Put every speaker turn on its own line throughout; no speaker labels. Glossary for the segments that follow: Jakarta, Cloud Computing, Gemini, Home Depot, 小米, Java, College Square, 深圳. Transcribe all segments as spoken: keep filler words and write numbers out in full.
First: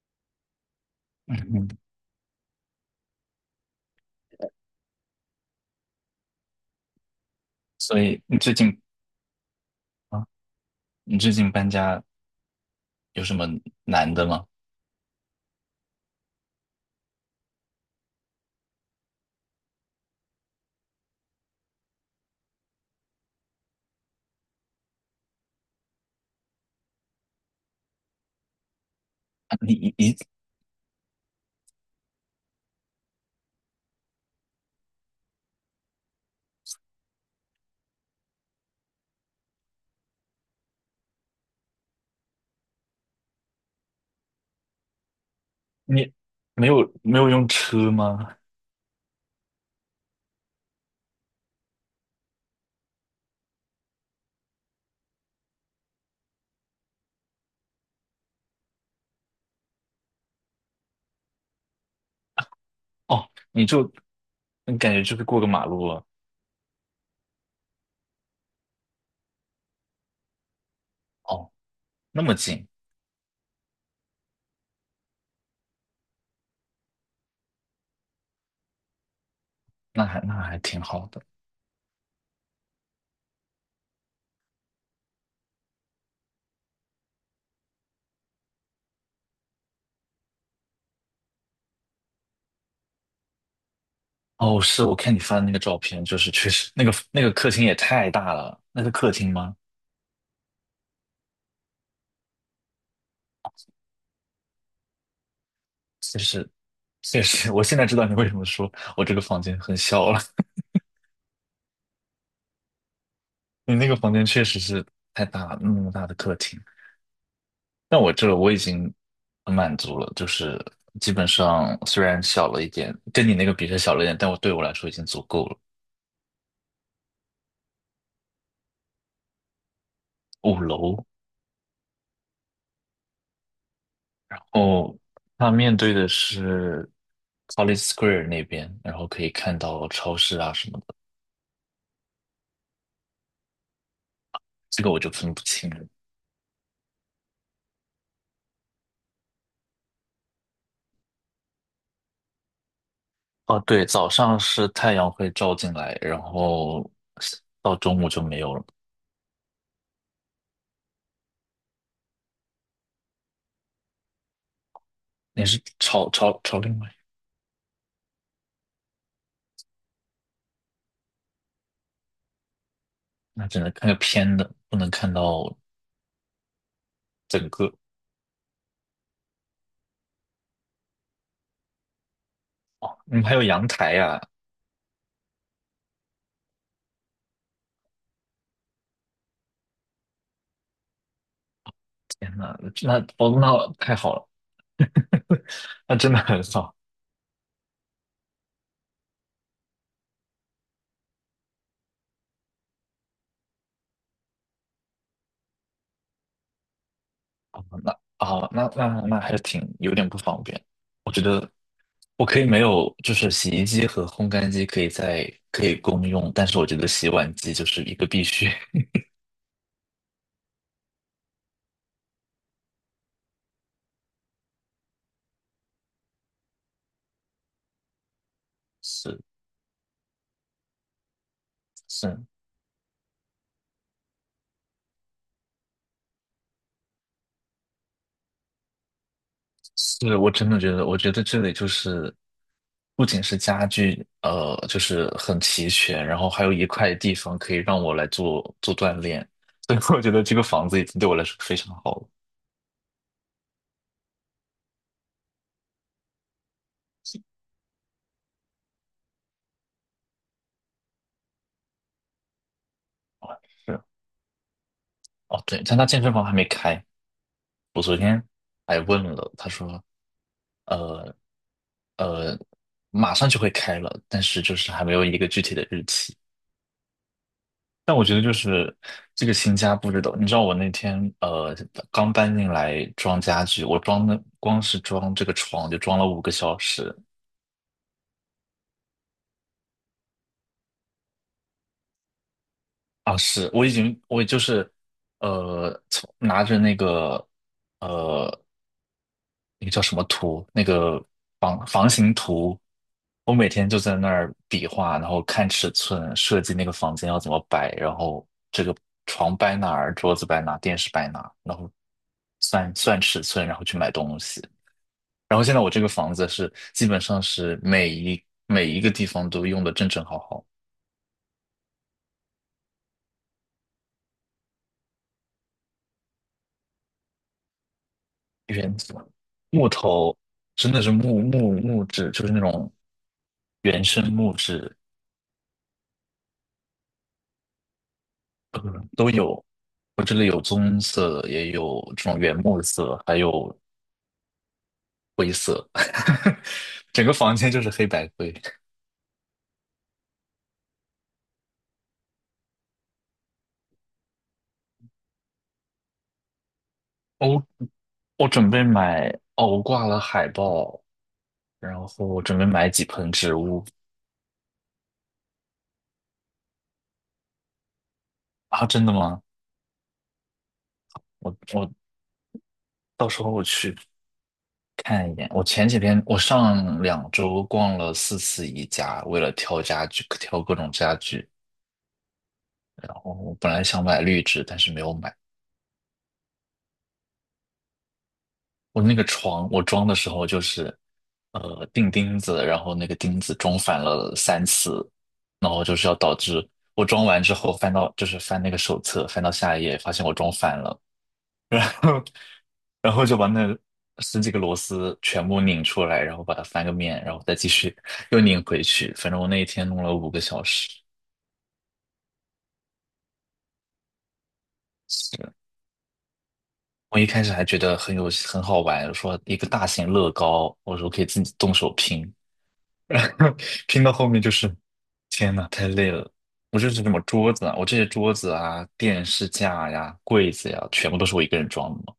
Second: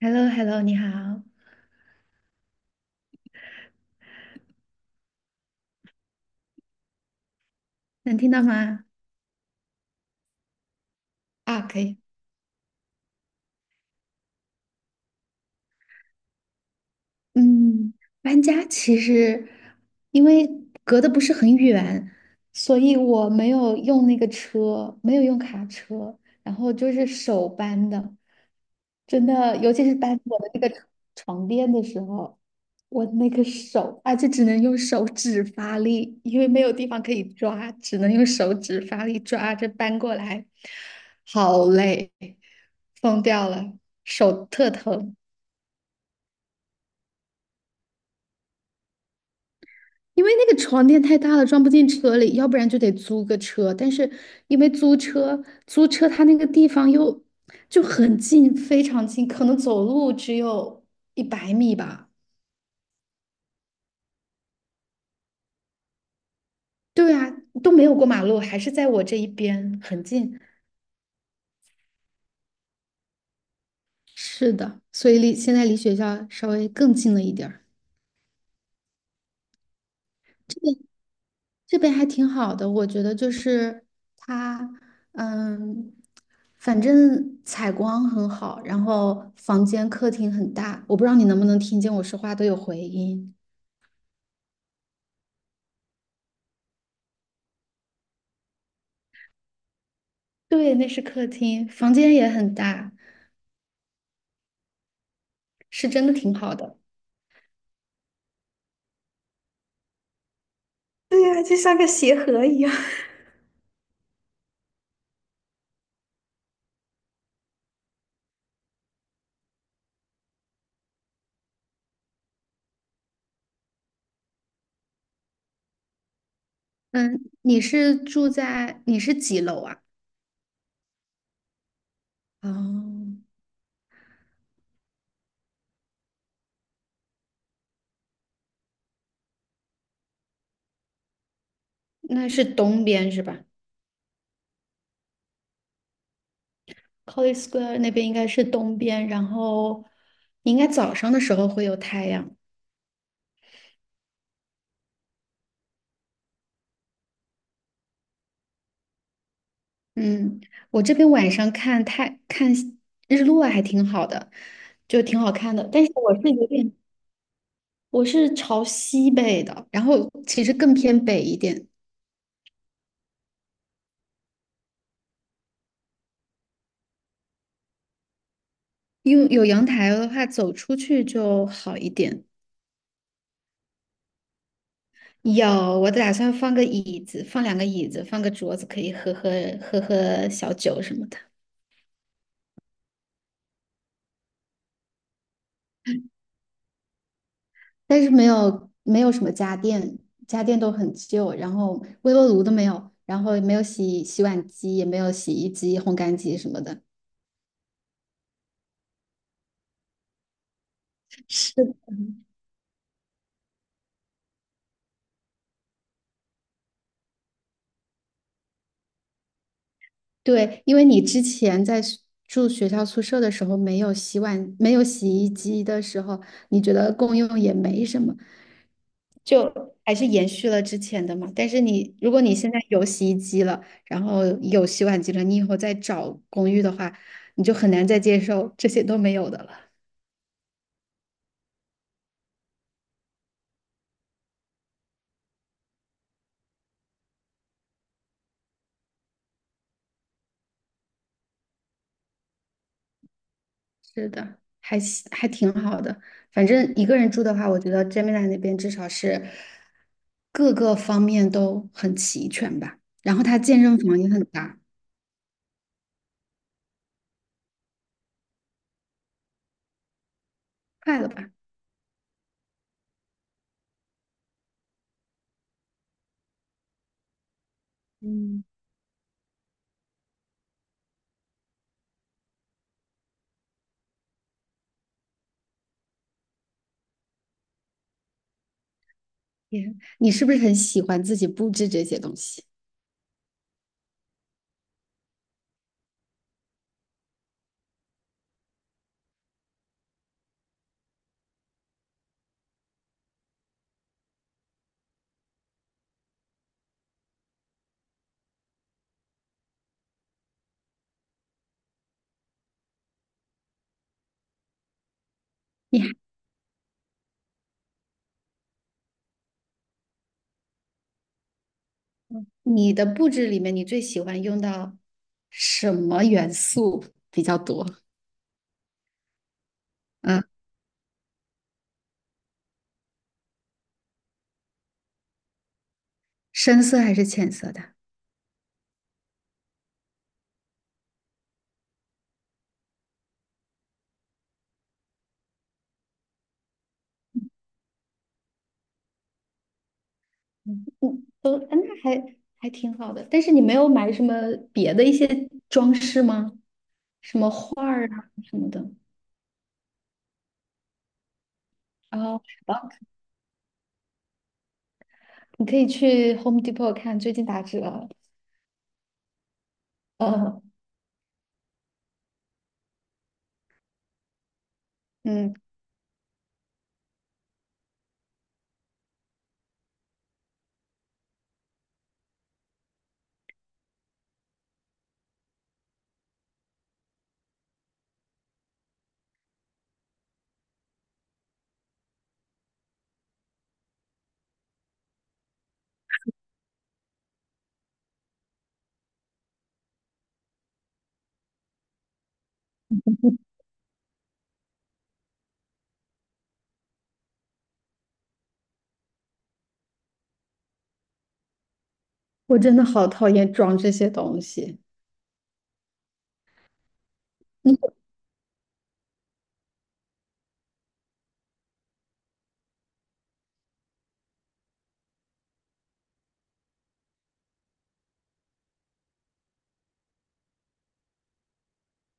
h e l l o h e l l o 你好，
嗯，所
能
以
听
你
到
最近
吗？
啊，你最近
啊，
搬
可以，
家有什么难的吗？
嗯，搬家其实因为隔得不是很远，所以我没有用那个车，没有用卡车，然后就是手搬的，真
啊
的，尤
你
其
你
是搬
你
我的那个床床垫的时候，我那个手，而且只能用手指发力，因为没有地方可以抓，只能用手指发力抓着搬过来，好累，疯掉了，手特疼。
你没有没有用车吗？
因为那个床垫太大了，装不进车里，要不然就得租个车。但是因为租车，租车它那个地方又就很近，非常近，可能走路只有一百米吧。
哦，你就你感觉就是过个马路了。
对啊，都没有过马路，还是在我这一边，很近。
哦，那么近，
是的，所以离现在离学校稍微更近了一点儿。
那还那还挺好的。
这边还挺好的，我觉得就是它，嗯，反正采光很好，然后房间客厅很大，我不知道你能不能听见我说话都有回音。
哦，是我看你发的那个照片，就是确实那个那个客厅也太大了，那是客厅吗？
对，那是客厅，房间也很大，是真的
确
挺
实
好的。
确实，我现在知道你为什么说我这个房间很小了。
对呀，就像个鞋盒一样。
你那个房间确实是太大了，那么大的客厅。但我这我已经很满足了，就是基本上虽然小了一点，跟你那个比是小了一点，但我对我来说已经足够了。
嗯，你是住在，你是几楼啊？
五楼。
哦，
哦，它面对的是 College Square 那边，然后可以看到超市啊什么的，
那是东边是吧
这个我就分不清了。
？College Square 那边应该是东边，然后你应该早上的时候会有太阳。
哦，对，早上是太阳会照进来，然后到中午就没有了。
嗯，我这边晚上看太看日落还挺好的，就挺好
你
看
是
的。但是
朝
我是
朝
有
朝
点，
另外，
我是朝西北的，然后其实更偏北一点，
那只能看个偏的，不能看到整个。
因为有阳台的话，走出去就好一点。
嗯，还有阳台呀、
有，我打算放个椅子，放两个椅子，放个桌子，可以喝喝喝喝小酒什么的。
天呐，那哦，那太好了，那真的很少。
但是没有没有什么家电，家电都很旧，然后微波炉都没有，然后也没有洗洗碗机，也没有洗衣机、烘干机什么的。
那啊，那那那还是挺有点不方便。我觉得
是，
我可以没有，就是洗衣机和烘干机可以在可以共用，但是我觉得洗碗机就是一个必须。
对，因为你之前在学住学校宿舍的时候，没有洗碗，没有洗衣机的时候，你觉得共用也没什么，
是
就还是延续了之前的嘛。但是你，如
是
果你现在有洗衣机了，然后有洗碗机了，你以后再找公寓的话，你就很难再接受这些都没有的了。
是，我真的觉得，我觉得这里就是不仅是家具，呃，就是很齐全，然后还有一块地方可以让我来做做锻炼，所以我觉得这个房子已经对我来说非常好了。
是的，还行还挺好的。反正一个人住的话，我觉得 Gemini 那边至少是各个方面都很齐全吧。然后它 健身
是。
房也很大，
哦，对，但他健身房还没开。我昨天还问了，他说
快了吧？
马上就会开了，但是就是还没有一个具体的日期。但我觉得就
嗯，
是这个新家布置的，你知道我那天呃刚搬进来装家具，我装的光是装这个床就装了五个小时。
也，你是不是很喜欢自己布置这些东西？
啊！是我已经我就是呃从拿着那个。呃。那个叫什么图，那个房房型图，我每天就在那儿比划，然后看尺寸，设计那个房间要怎么摆，然后这个床摆哪儿，桌子摆哪儿，电视摆哪儿，然后算算尺寸，然后去买东西。然后现在我这
你
个
还
房子是基本上是每一每一个地方都用的正正好好。
你的布置里面，你最喜欢用到什么元素比较多？
原木头
嗯，
真的是木木木质，就是那种原生木质。
深色还是浅色的？
呃都有。我这里有棕色的，也有这种原木色，还有灰色，整个房间就是黑白灰。
嗯，嗯都，那还还挺好的。但是你没有买什么别的一些装饰吗？什么
我
画儿啊
我
什么
准备
的。
买。哦，我挂了海报，然后
哦，
我
好
准备买
吧，
几盆植物。
你可以去 Home Depot 看，最近打折哦，
啊，真的吗？
呃
我我到时候我去看一眼。
嗯，
我前几天我上两周逛了四次宜家，为了挑家具，挑各种家具。然后我本来想买绿植，但是没有买。我那个床，我装的时候就是，呃，钉钉子，然后那个钉子装反了三次，然后就是要导致我装完之后翻到，就是翻那个手册，翻到下一页，发现我装反了，然后，然后就把 那十几个螺丝全部拧出来，然后把它翻个面，然后再继续又拧回去。反正我那一天弄了五个小时。
我真的好讨厌装这些东西。
是我一开始还觉
嗯
得很有很好玩，说一个大型乐高，我说可以自己动手拼，拼到后面就是，天呐，太累了。我这是什么桌子啊，我这些桌子啊、电视架呀、柜子呀，全部都是我一个人装的嘛。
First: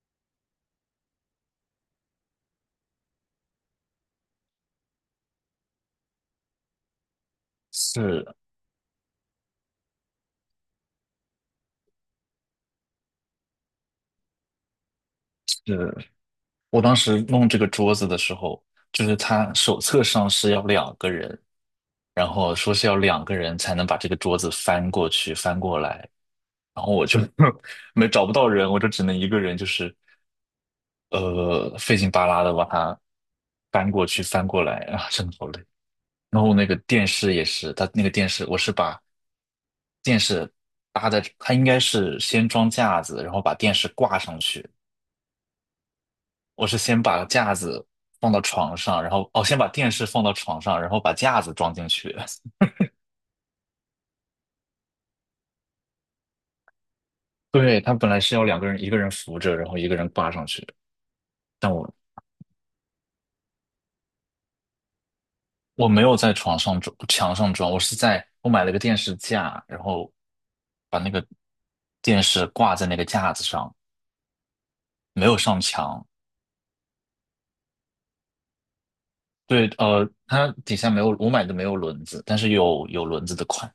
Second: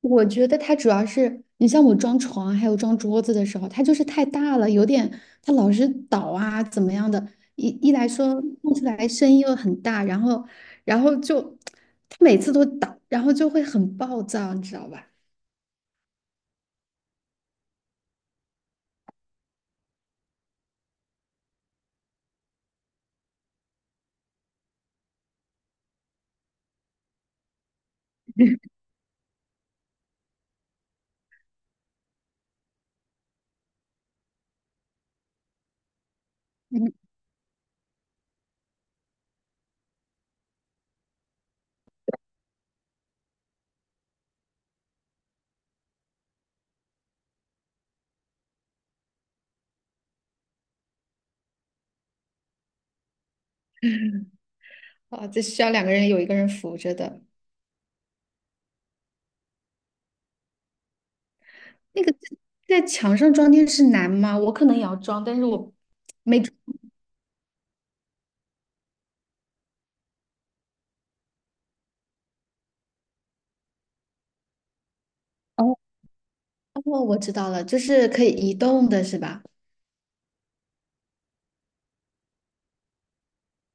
我觉得它主要是你像我装床还有装桌子的时候，它就是太大了，有点它老是倒啊怎么样的。一一来
是
说弄出来声音又很大，然后然后就它每次都倒，然后就会很暴躁，你知道吧？
是，我当时弄这个桌子的时候，就是他手册上是要两个人，然后说是要两个人才能把这个桌子翻过去、翻过来，然后我就 没找不到人，我就只能一个人，就是呃费劲巴拉的把它翻过去、翻过来啊，真的好累。然后那个
嗯，
电视也是，它那个电视，我是把电视搭在，它应该是先装架子，然后把电视挂上去。我是先把架子放到床上，然后哦，先把电视放到床上，然后把架子装进去。
啊，这需要两个人有一个人扶着的。
对，它本来是要两个人，一个人扶着，然后一个人挂上去。但我
那个在墙上装电视难吗？我可能也要装，但是我
我没有在
没装。
床上装，墙上装，我是在我买了个电视架，然后把那个电视挂在那个架子上，没有上
哦
墙。
哦，我知道了，就是可以移动的是吧？
对，呃，它底下没有，我买的没有轮子，但是有有轮子的款，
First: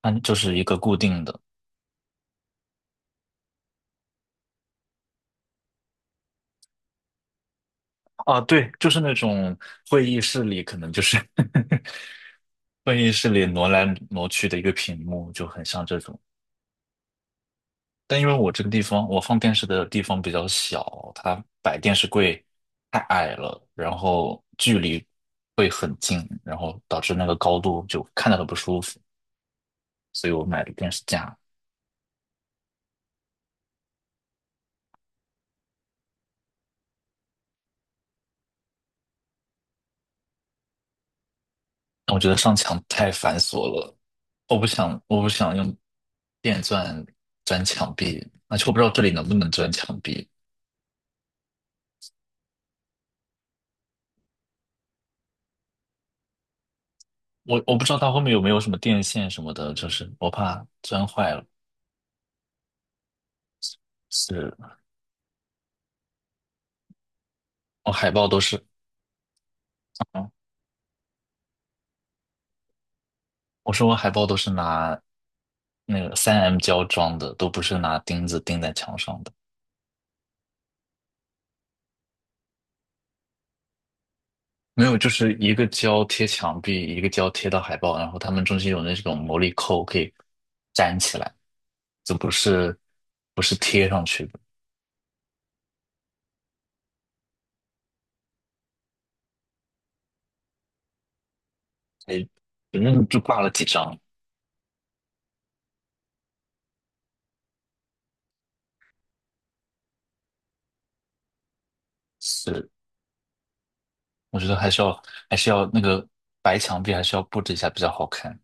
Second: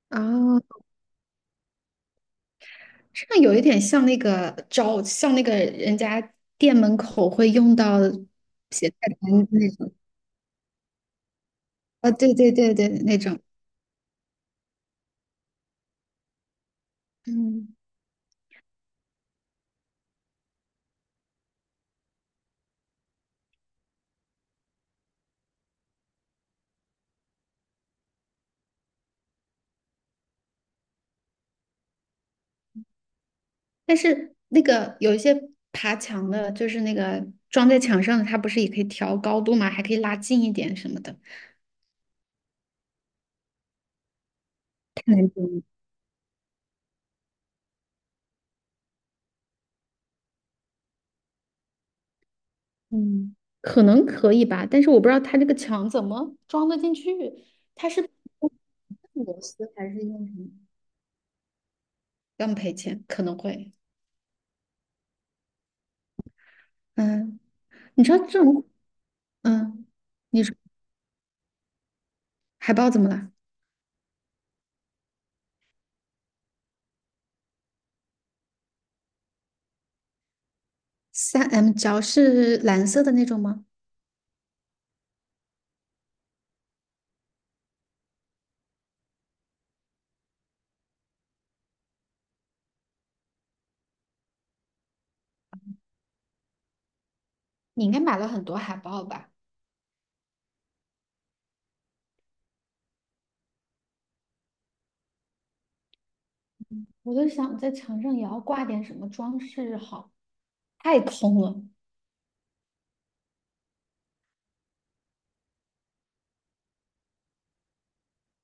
它
啊，
就是一个固定的。
这个有一点像那个招，像那个人家店门口会用到
啊，对，就
写菜
是那
单的
种
那种。
会议室里可能就是
啊，对对对对，
会议
那
室
种。
里挪来挪去的一个屏幕，就很像这种。
嗯，
但因为我这个地方，我放电视的地方比较小，它摆电视柜太矮了，然后距离会很近，然后导致那个高度就看着很不舒服，所以我买的电视架。
但是那个有一些爬墙的，就是那个装在墙上的，它不是也可以调高度吗？还可以拉近一点什么的。
我觉得上墙太繁琐了，我不想，我不想用电钻钻墙壁，而且我不知道这里能不能钻墙壁，
嗯，可能可以吧，但是我不知道它这个墙怎么装得进去，
我我不知道它后面有没有什么电线
螺
什么
丝
的，就
还是
是
用
我
什么？
怕钻坏了。
要赔钱，可能会。
是。
嗯，
我
你
海
说
报都
这
是，
种，嗯，
嗯，
你说海报怎么了？
我说我海报都是拿那个三 m 胶装的，都不是拿钉子钉在墙上的。
三 m 胶是蓝色的那种吗？
没有，就是一个胶贴墙壁，一个胶贴到海报，然后他们中间有那种魔力扣可以粘起来，这不是不是贴上去的。
你应该买了很多海报吧？
哎，反正就挂了几张。
我就想在墙上也要挂点什么装饰好，太空了。
是。我觉得还是要还是要那个白墙壁还是要布置一下比较好看。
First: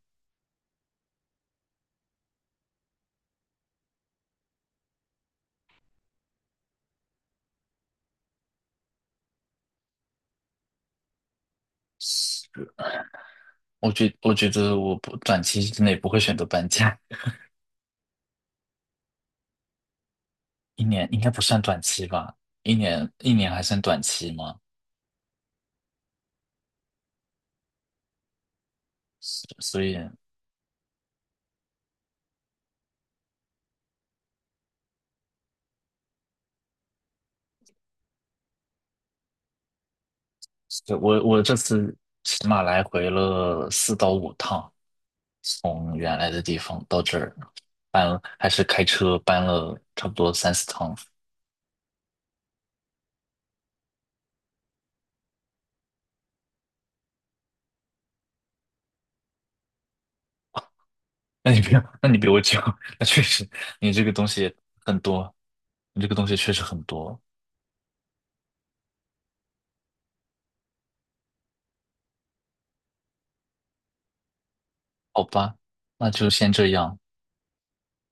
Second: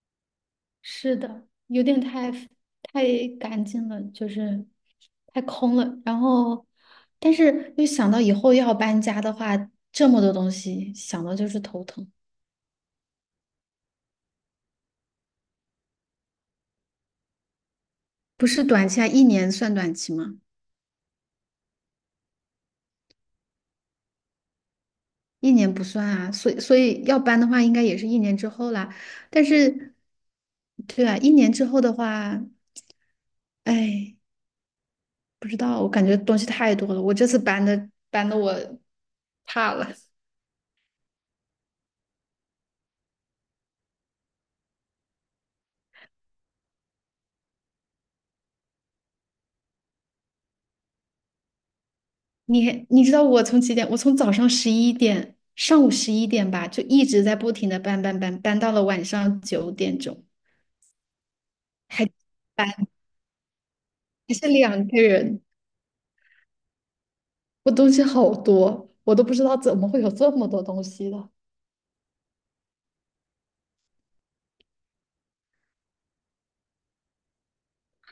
是的，有点太太干净了，就是太空了。然后，但是又想到以后要搬家的话，这么多东西，想到就是头疼。
是。我觉我觉得我不短期之内不会选择搬家。
不是短期啊，一年算短期吗？
一年应该不算短期吧？一年一年还算短期吗？
一年不算啊，所以所以要搬的话，应该也是一年之后啦。但
是所
是，
以。
对啊，一年之后的话，哎，不知道，我感觉东西太多了。我这次搬的搬的我怕了。
是。我我这次起码来回了四到五趟，从原来的地方到这儿，搬了还是开车搬了差不多三四趟。
你你知道我从几点？我从早上十一点，上午十一点吧，就一直在不停的搬搬搬，搬到了晚上九点钟，
那你比我 那
还
你比我久，
搬，
那确实你这个东
还是
西
两
很
个
多，
人，
你这个东西确实很多。
我东西好多，我都不知道怎么会有这么多东西的。
好吧，那就先这样。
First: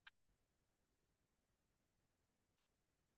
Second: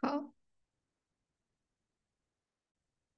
好。